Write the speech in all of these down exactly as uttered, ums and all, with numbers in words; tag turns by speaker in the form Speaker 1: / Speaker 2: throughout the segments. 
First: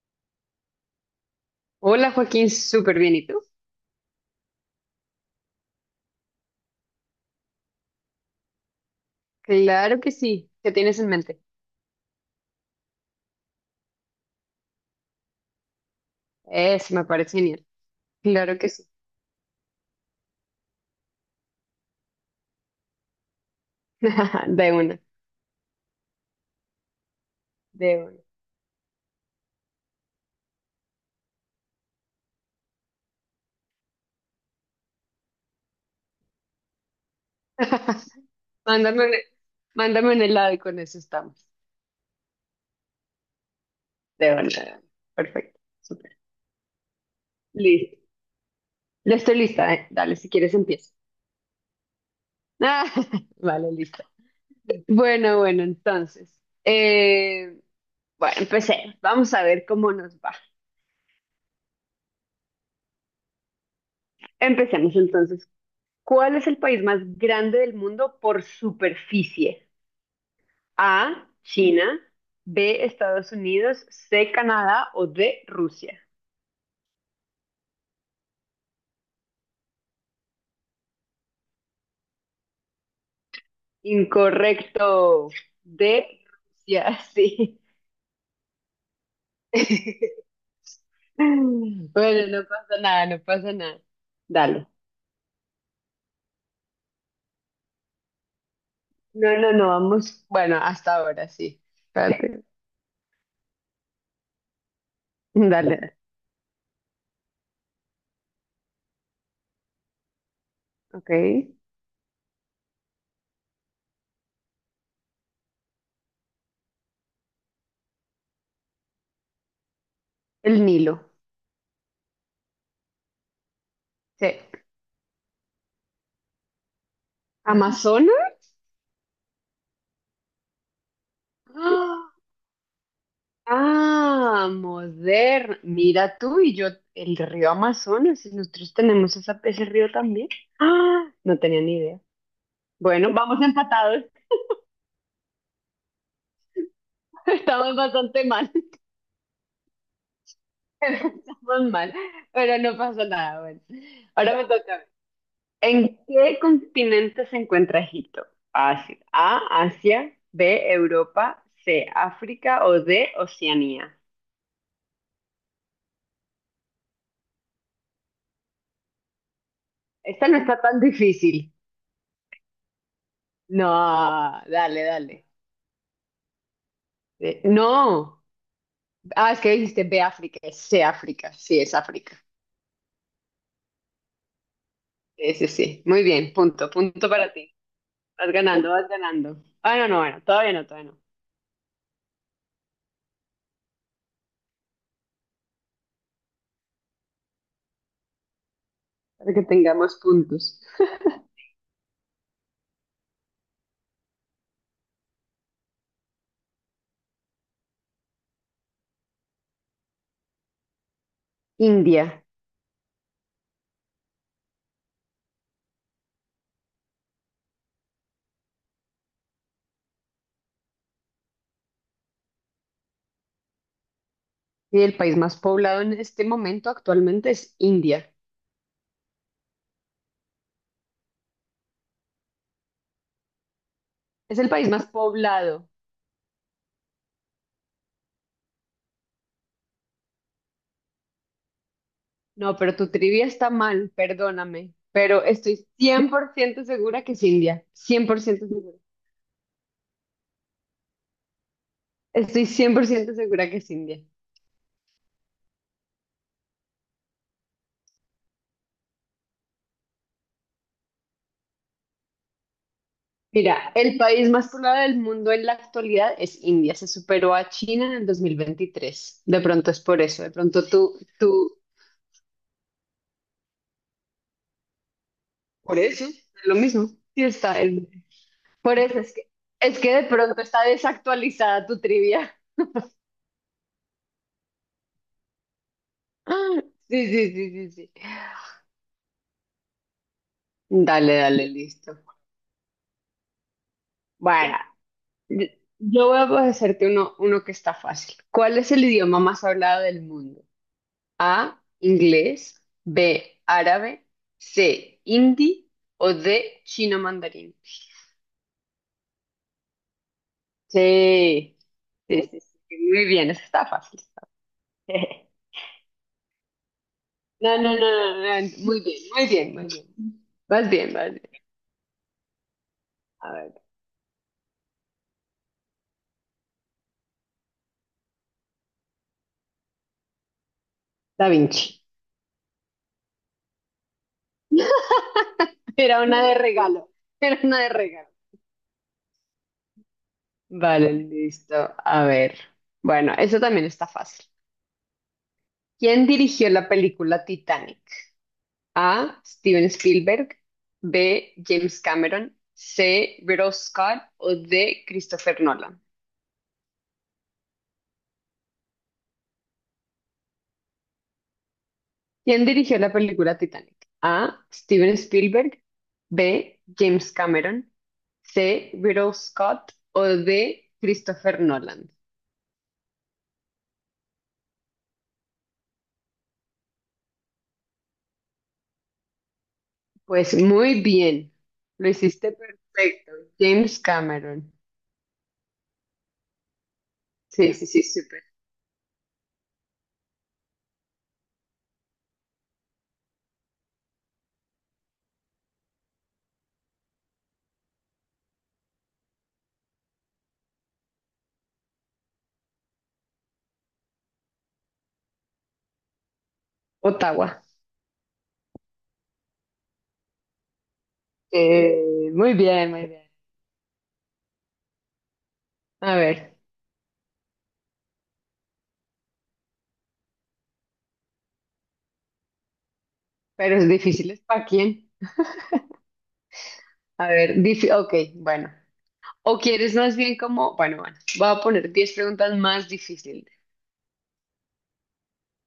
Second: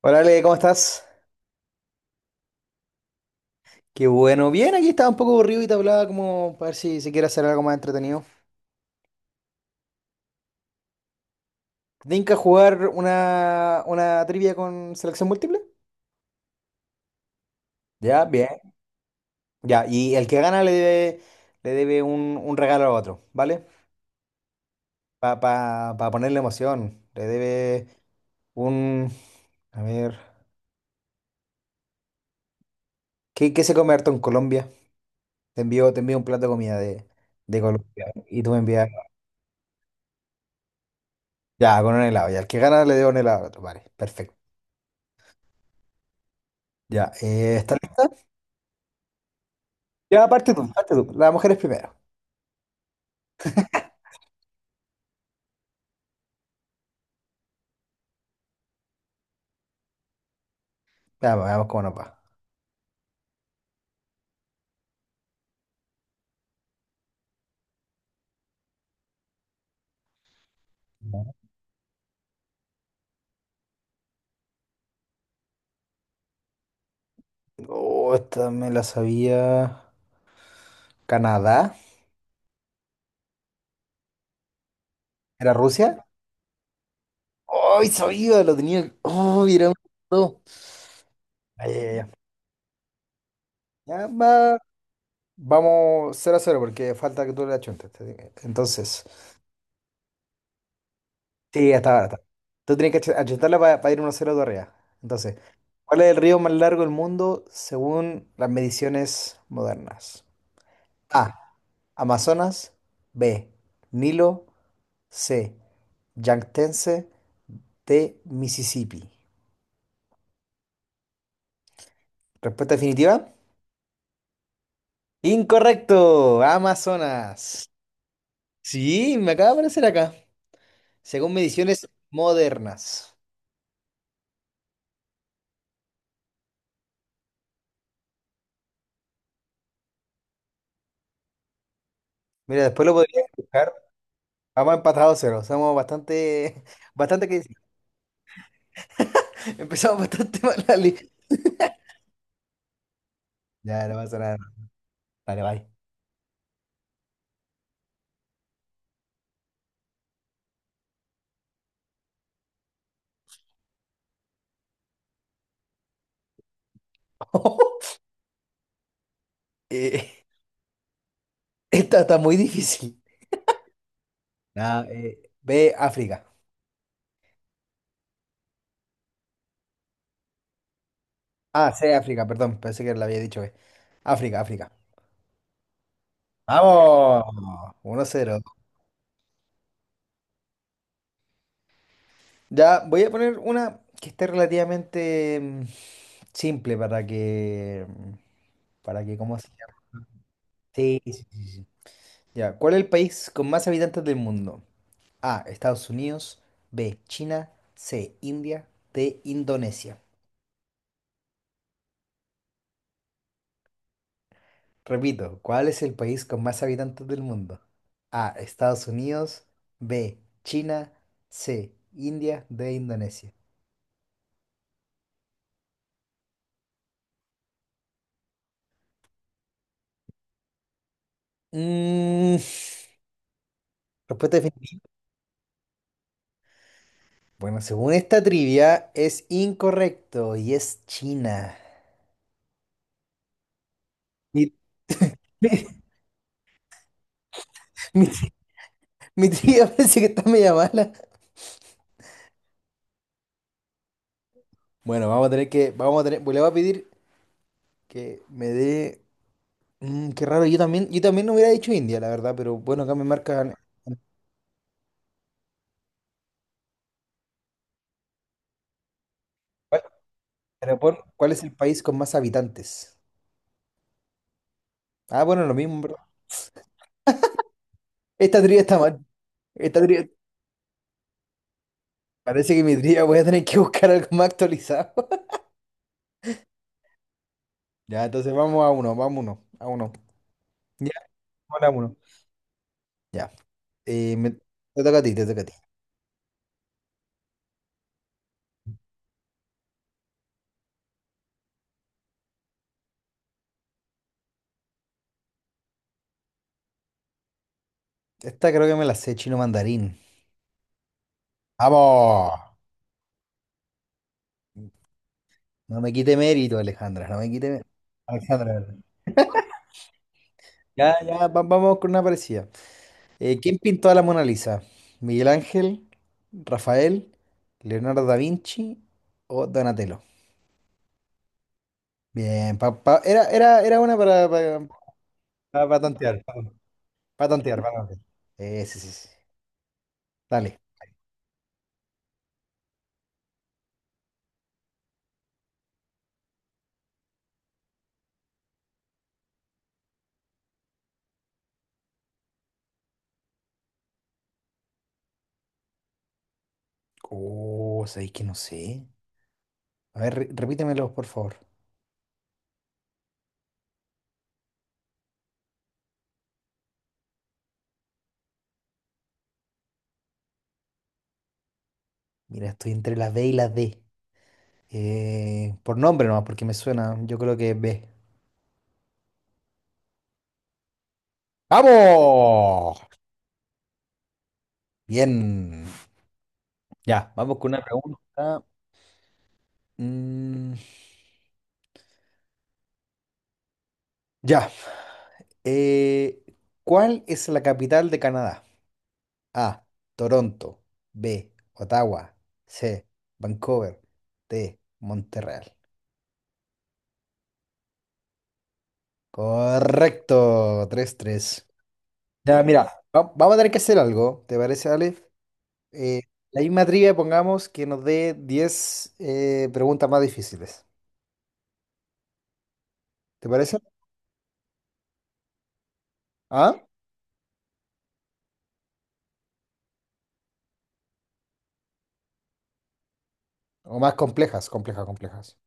Speaker 1: Hola Ale, ¿cómo estás?
Speaker 2: Hola Joaquín, súper bien. ¿Y tú?
Speaker 1: Qué bueno. Bien, aquí estaba un poco aburrido y te hablaba como para ver si, se quiere hacer algo más entretenido.
Speaker 2: Claro que sí. ¿Qué tienes en mente?
Speaker 1: ¿Te tinca jugar una, una trivia con selección múltiple?
Speaker 2: Eso me parece genial.
Speaker 1: Ya,
Speaker 2: Claro que
Speaker 1: bien.
Speaker 2: sí.
Speaker 1: Ya, y el que gana le debe, le debe un, un regalo a otro, ¿vale?
Speaker 2: De una,
Speaker 1: Para pa, pa pa ponerle emoción. Le debe
Speaker 2: de una.
Speaker 1: un... A ver... ¿Qué, qué se come harto en Colombia? Te envío, te envío un plato de comida de, de Colombia y tú me envías...
Speaker 2: Mándame un, mándame un helado y con eso estamos.
Speaker 1: Ya, con un helado. Ya, el que gana le debo un helado al otro, vale.
Speaker 2: De
Speaker 1: Perfecto.
Speaker 2: una, de una. Perfecto, súper.
Speaker 1: Ya, eh, está.
Speaker 2: Listo. Ya estoy lista, ¿eh? Dale,
Speaker 1: Ya,
Speaker 2: si
Speaker 1: parte
Speaker 2: quieres
Speaker 1: tú,
Speaker 2: empiezo.
Speaker 1: parte tú. Las mujeres primero.
Speaker 2: Vale, listo. Bueno, bueno, entonces. eh, bueno, empecé. Vamos a ver cómo nos va.
Speaker 1: Veamos, veamos cómo nos va.
Speaker 2: Empecemos entonces. ¿Cuál es el país más grande del mundo por superficie? A, China; B, Estados Unidos; C, Canadá; o D, Rusia.
Speaker 1: Oh, esta me la sabía. Canadá.
Speaker 2: Incorrecto.
Speaker 1: ¿Era Rusia?
Speaker 2: D, Rusia, sí.
Speaker 1: ¡Ay, sabía! Lo tenía. ¡Oh, era un... no! Ya, ya, ya.
Speaker 2: Bueno, no pasa nada, no pasa nada.
Speaker 1: Ya, va.
Speaker 2: Dale.
Speaker 1: Vamos cero a cero porque falta que tú le achuntes. Entonces,
Speaker 2: No, no, no, vamos. Bueno, hasta ahora sí.
Speaker 1: sí, hasta ahora está.
Speaker 2: Espérate.
Speaker 1: Tú tienes que ach- achuntarla para ir uno a cero de arriba. Entonces,
Speaker 2: Dale.
Speaker 1: ¿cuál es el río más largo del mundo según las mediciones modernas?
Speaker 2: Ok.
Speaker 1: A. Amazonas. B. Nilo. C. Yangtze de Mississippi.
Speaker 2: El Nilo.
Speaker 1: Respuesta definitiva.
Speaker 2: Sí.
Speaker 1: Incorrecto. Amazonas.
Speaker 2: Amazonas.
Speaker 1: Sí, me acaba de aparecer acá. Según mediciones
Speaker 2: ¡Ah!
Speaker 1: modernas.
Speaker 2: Ah, moderno. Mira, tú y yo, el río Amazonas, y nosotros tenemos esa- ese río también. Ah, no tenía ni idea.
Speaker 1: Mira, después lo
Speaker 2: Bueno,
Speaker 1: podría
Speaker 2: vamos
Speaker 1: buscar.
Speaker 2: empatados.
Speaker 1: Vamos empatados cero. Somos bastante, bastante que
Speaker 2: Estamos bastante mal.
Speaker 1: empezamos bastante mal la li-
Speaker 2: Estamos mal, pero no pasa nada. Bueno,
Speaker 1: Ya, no pasa nada.
Speaker 2: ahora me toca a mí.
Speaker 1: Dale, bye.
Speaker 2: ¿En qué continente se encuentra Egipto? Fácil. A, Asia; B, Europa; C, África; o D, Oceanía.
Speaker 1: Eh,
Speaker 2: Esta no está tan difícil.
Speaker 1: esta está muy difícil.
Speaker 2: No, dale,
Speaker 1: Nada,
Speaker 2: dale.
Speaker 1: eh, B, África.
Speaker 2: Eh, No. Ah, es que dijiste ve África, es C África, sí,
Speaker 1: Ah,
Speaker 2: es
Speaker 1: C,
Speaker 2: África.
Speaker 1: África, perdón. Pensé que la había dicho B. África, África.
Speaker 2: Sí, sí, sí. Muy bien, punto, punto
Speaker 1: Vamos,
Speaker 2: para ti.
Speaker 1: 1
Speaker 2: Vas
Speaker 1: cero.
Speaker 2: ganando, vas ganando. Ah, no, no, bueno, todavía no, todavía no.
Speaker 1: Ya voy a poner una que esté relativamente mm, simple para que, mm, para que,
Speaker 2: Para
Speaker 1: ¿cómo
Speaker 2: que
Speaker 1: se llama?
Speaker 2: tengamos puntos.
Speaker 1: Sí, sí, sí, sí, sí. Ya, ¿cuál es el país con más habitantes del mundo? A, Estados Unidos, B, China, C, India, D, Indonesia.
Speaker 2: India.
Speaker 1: Repito, ¿cuál es el país con más habitantes del mundo? A, Estados Unidos, B, China, C, India, D, Indonesia.
Speaker 2: Y el país más poblado en este momento actualmente es India.
Speaker 1: Mm,
Speaker 2: Es el
Speaker 1: respuesta.
Speaker 2: país más poblado.
Speaker 1: Bueno, según esta trivia, es incorrecto y es China.
Speaker 2: No, pero tu trivia está mal,
Speaker 1: Mi,
Speaker 2: perdóname. Pero
Speaker 1: mi,
Speaker 2: estoy cien por ciento segura que es India.
Speaker 1: mi
Speaker 2: Cien por ciento segura.
Speaker 1: trivia parece que está media mala.
Speaker 2: Estoy cien por ciento segura que es India.
Speaker 1: Bueno, vamos a tener que, vamos a tener, pues le voy a pedir que me dé, mm, qué raro, yo también, yo también no hubiera dicho India, la verdad, pero bueno, acá me marcan,
Speaker 2: Mira, el país más poblado del mundo en la actualidad es India. Se superó a China en el dos mil veintitrés. De pronto es
Speaker 1: ¿cuál,
Speaker 2: por eso. De pronto
Speaker 1: pero pon,
Speaker 2: tú,
Speaker 1: ¿cuál es el
Speaker 2: tú,
Speaker 1: país con más habitantes? Ah, bueno, lo
Speaker 2: por
Speaker 1: mismo, bro.
Speaker 2: eso, es lo mismo. Sí está. El-
Speaker 1: Esta trivia está
Speaker 2: por eso
Speaker 1: mal,
Speaker 2: es que, es
Speaker 1: esta
Speaker 2: que de
Speaker 1: trivia,
Speaker 2: pronto está desactualizada tu trivia.
Speaker 1: parece que mi trivia voy a tener que buscar algo más actualizado.
Speaker 2: Sí, sí, sí, sí, sí.
Speaker 1: Ya, entonces vamos a uno, vamos a uno, a uno. Ya,
Speaker 2: Dale, dale,
Speaker 1: vamos a uno.
Speaker 2: listo.
Speaker 1: Ya. Eh, me-
Speaker 2: Bueno,
Speaker 1: Te toca a ti, te toca a ti.
Speaker 2: yo voy a hacerte uno, uno que está fácil. ¿Cuál es el idioma más hablado del mundo? A, inglés; B, árabe; C, hindi; o D, chino mandarín.
Speaker 1: Esta creo que me la sé chino mandarín.
Speaker 2: Sí, sí,
Speaker 1: ¡Vamos!
Speaker 2: sí, sí, muy bien, eso está fácil.
Speaker 1: No me quite mérito, Alejandra, no me quite
Speaker 2: No,
Speaker 1: mérito.
Speaker 2: no, no, no, no,
Speaker 1: Alejandra,
Speaker 2: muy bien, muy bien, muy bien. Vas bien,
Speaker 1: ya,
Speaker 2: vas bien.
Speaker 1: ya, va- vamos con una parecida.
Speaker 2: A
Speaker 1: Eh,
Speaker 2: ver,
Speaker 1: ¿quién pintó a la Mona Lisa? ¿Miguel Ángel, Rafael, Leonardo da Vinci o Donatello?
Speaker 2: Da Vinci.
Speaker 1: Bien, pa- pa- era, era, era una para, para, para- para
Speaker 2: Era una
Speaker 1: tantear,
Speaker 2: de
Speaker 1: para,
Speaker 2: regalo,
Speaker 1: para
Speaker 2: era una
Speaker 1: tantear,
Speaker 2: de
Speaker 1: para tantear.
Speaker 2: regalo.
Speaker 1: Eh, sí, sí, sí. Dale.
Speaker 2: Vale, listo. A ver. Bueno, eso también está fácil. ¿Quién dirigió la película Titanic? A, Steven Spielberg; B, James Cameron; C, Ridley Scott; o D, Christopher Nolan.
Speaker 1: Oh, sabéis que no sé. A ver, re- repítemelo, por favor.
Speaker 2: ¿Quién dirigió la película Titanic? A, Steven Spielberg; B, James Cameron; C, Ridley Scott; o D, Christopher Nolan.
Speaker 1: Mira, estoy entre la B y la D. Eh, por nombre nomás, porque me suena. Yo creo que es B.
Speaker 2: Pues muy bien. Lo hiciste
Speaker 1: ¡Vamos!
Speaker 2: perfecto. James Cameron.
Speaker 1: Bien. Ya, vamos con
Speaker 2: Sí,
Speaker 1: una
Speaker 2: sí, sí, súper.
Speaker 1: pregunta. Mm, ya. Eh, ¿cuál es la capital de Canadá? A. Toronto. B. Ottawa. C. Vancouver. D. Montreal.
Speaker 2: Ottawa.
Speaker 1: Correcto. Tres tres.
Speaker 2: Eh, muy
Speaker 1: Ya,
Speaker 2: bien,
Speaker 1: mira,
Speaker 2: muy bien.
Speaker 1: va- vamos a tener que hacer algo. ¿Te parece, Ale?
Speaker 2: A
Speaker 1: Eh,
Speaker 2: ver,
Speaker 1: la misma trivia, pongamos que nos dé diez eh, preguntas más difíciles. ¿Te
Speaker 2: pero
Speaker 1: parece?
Speaker 2: es difícil, ¿es para quién?
Speaker 1: ¿Ah?
Speaker 2: A ver, dice, ok, bueno. O quieres más bien como, bueno, bueno, voy a poner diez preguntas más difíciles.
Speaker 1: O más complejas, complejas, complejas.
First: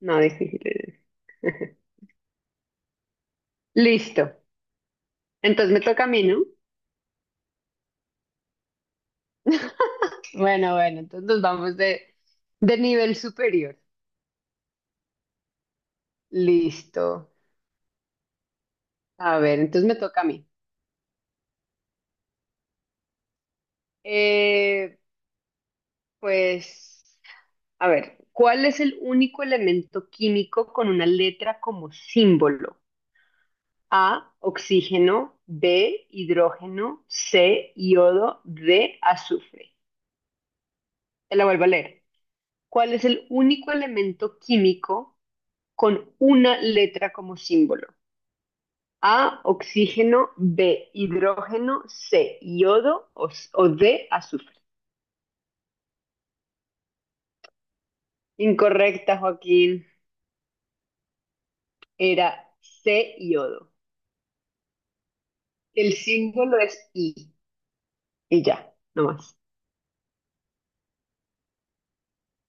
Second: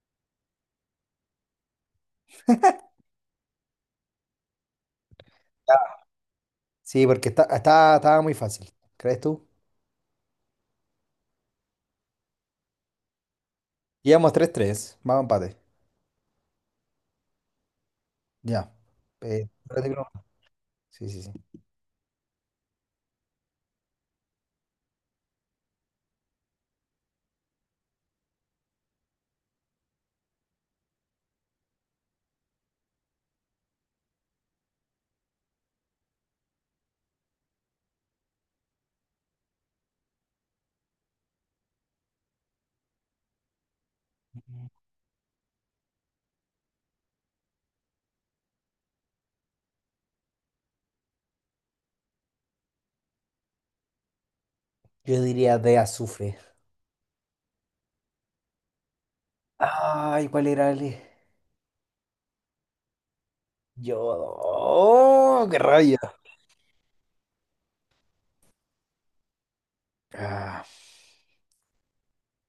Speaker 2: No difíciles. Listo. Entonces me toca a mí, ¿no?
Speaker 1: Sí, porque está, está- estaba muy fácil, ¿crees tú?
Speaker 2: Bueno, bueno, entonces nos vamos de, de nivel superior.
Speaker 1: Llevamos tres tres, vamos a empate.
Speaker 2: Listo.
Speaker 1: Ya.
Speaker 2: A
Speaker 1: Eh,
Speaker 2: ver,
Speaker 1: espérate,
Speaker 2: entonces me
Speaker 1: pero
Speaker 2: toca a mí.
Speaker 1: sí, sí, sí.
Speaker 2: Eh, pues, a ver, ¿cuál es el único elemento químico con una letra como símbolo? A, oxígeno; B, hidrógeno; C, iodo; D, azufre. Te la vuelvo a leer. ¿Cuál es el único elemento químico con una letra como símbolo? A, oxígeno; B, hidrógeno; C, iodo; o, o D, azufre.
Speaker 1: Yo diría de azufre.
Speaker 2: Incorrecta, Joaquín.
Speaker 1: Ay, ¿cuál era el...?
Speaker 2: Era C, iodo.
Speaker 1: Yodo. ¡Oh, qué
Speaker 2: El
Speaker 1: rabia!
Speaker 2: símbolo es I. Y ya, no más.
Speaker 1: Ah,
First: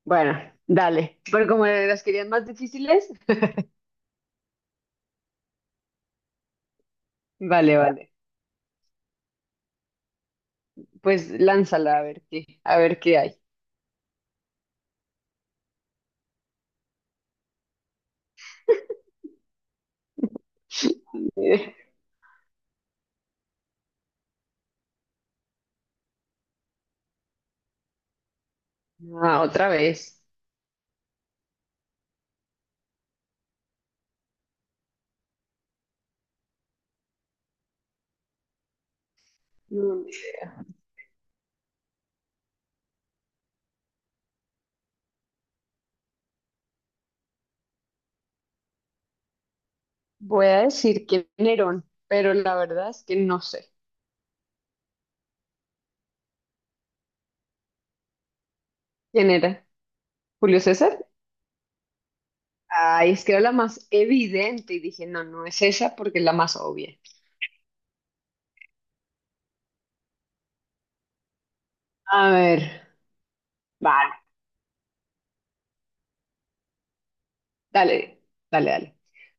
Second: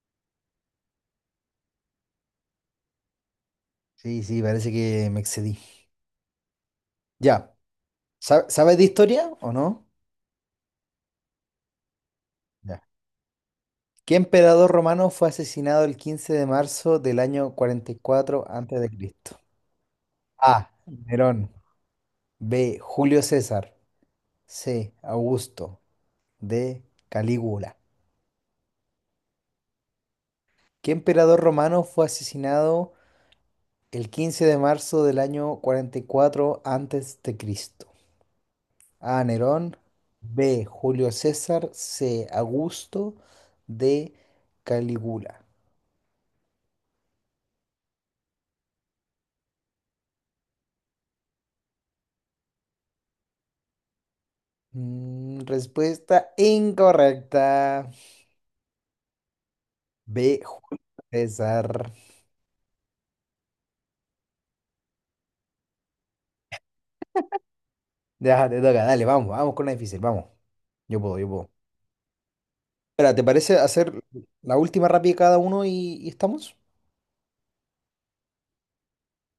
Speaker 2: Bueno, dale. Pero como las querían más difíciles,
Speaker 1: sí, sí, parece que me excedí. Ya.
Speaker 2: vale, vale.
Speaker 1: ¿Sab- ¿Sabes de historia o no?
Speaker 2: Pues lánzala a ver qué, a ver qué hay.
Speaker 1: ¿Qué emperador romano fue asesinado el quince de marzo del año cuarenta y cuatro antes de Cristo? A. Nerón. B. Julio César. C. Augusto. D. Calígula.
Speaker 2: Ah, otra vez.
Speaker 1: ¿Qué emperador romano fue asesinado el quince de marzo del año cuarenta y cuatro antes de Cristo? A. Nerón.
Speaker 2: Mm,
Speaker 1: B. Julio César. C. Augusto. D. Calígula.
Speaker 2: Voy a decir que Nerón, pero la verdad es que no sé.
Speaker 1: Mm, respuesta incorrecta.
Speaker 2: ¿Quién era?
Speaker 1: B.
Speaker 2: ¿Julio César?
Speaker 1: César.
Speaker 2: Ay, es que era la más evidente y dije, no, no es esa porque es la más obvia.
Speaker 1: Ya, te toca, dale, vamos, vamos con la difícil, vamos. Yo puedo, yo puedo.
Speaker 2: A ver,
Speaker 1: Espera, ¿te parece hacer
Speaker 2: vale.
Speaker 1: la última rápida cada uno y, y estamos?
Speaker 2: Dale, dale, dale.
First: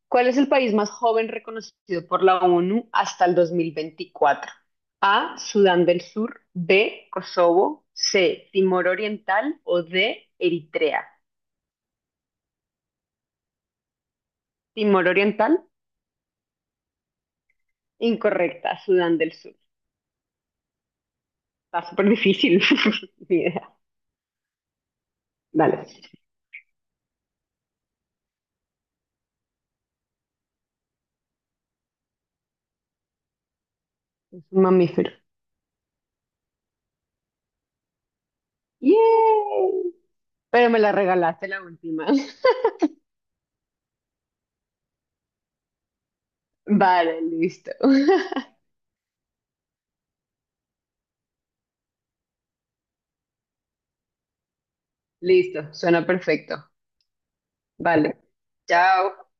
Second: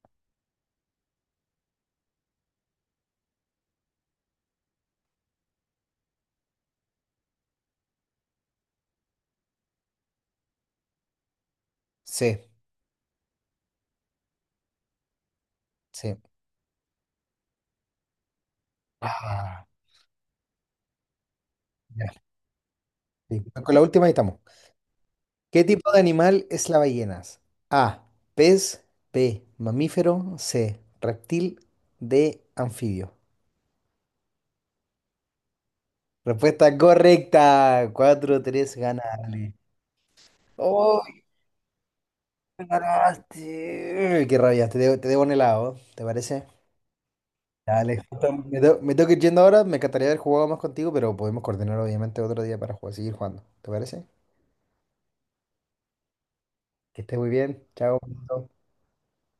Speaker 2: ¿Cuál es el país más joven reconocido por la O N U hasta el dos mil veinticuatro? A, Sudán del Sur; B, Kosovo; C, Timor Oriental; o D, Eritrea.
Speaker 1: Sí,
Speaker 2: Timor Oriental,
Speaker 1: sí.
Speaker 2: incorrecta, Sudán del Sur.
Speaker 1: Ah,
Speaker 2: Está
Speaker 1: ya,
Speaker 2: súper difícil. Ni
Speaker 1: sí.
Speaker 2: idea.
Speaker 1: Con la última y estamos. ¿Qué
Speaker 2: Dale,
Speaker 1: tipo de animal es la ballena? A, pez, B, mamífero, C, reptil, D, anfibio.
Speaker 2: es un mamífero.
Speaker 1: Respuesta correcta. Cuatro tres, ganale.
Speaker 2: ¡Yay! Pero me la
Speaker 1: ¡Oh,
Speaker 2: regalaste la última.
Speaker 1: ganaste! ¡Qué rabia! Te debo, te debo un helado, ¿te parece?
Speaker 2: Vale, listo.
Speaker 1: Dale, justo me, tengo me tengo que ir yendo ahora. Me encantaría haber jugado más contigo, pero podemos coordinar obviamente otro día para jugar, seguir jugando. ¿Te parece?
Speaker 2: Listo, suena perfecto.
Speaker 1: Que estés muy bien. Chao.
Speaker 2: Vale. Chao.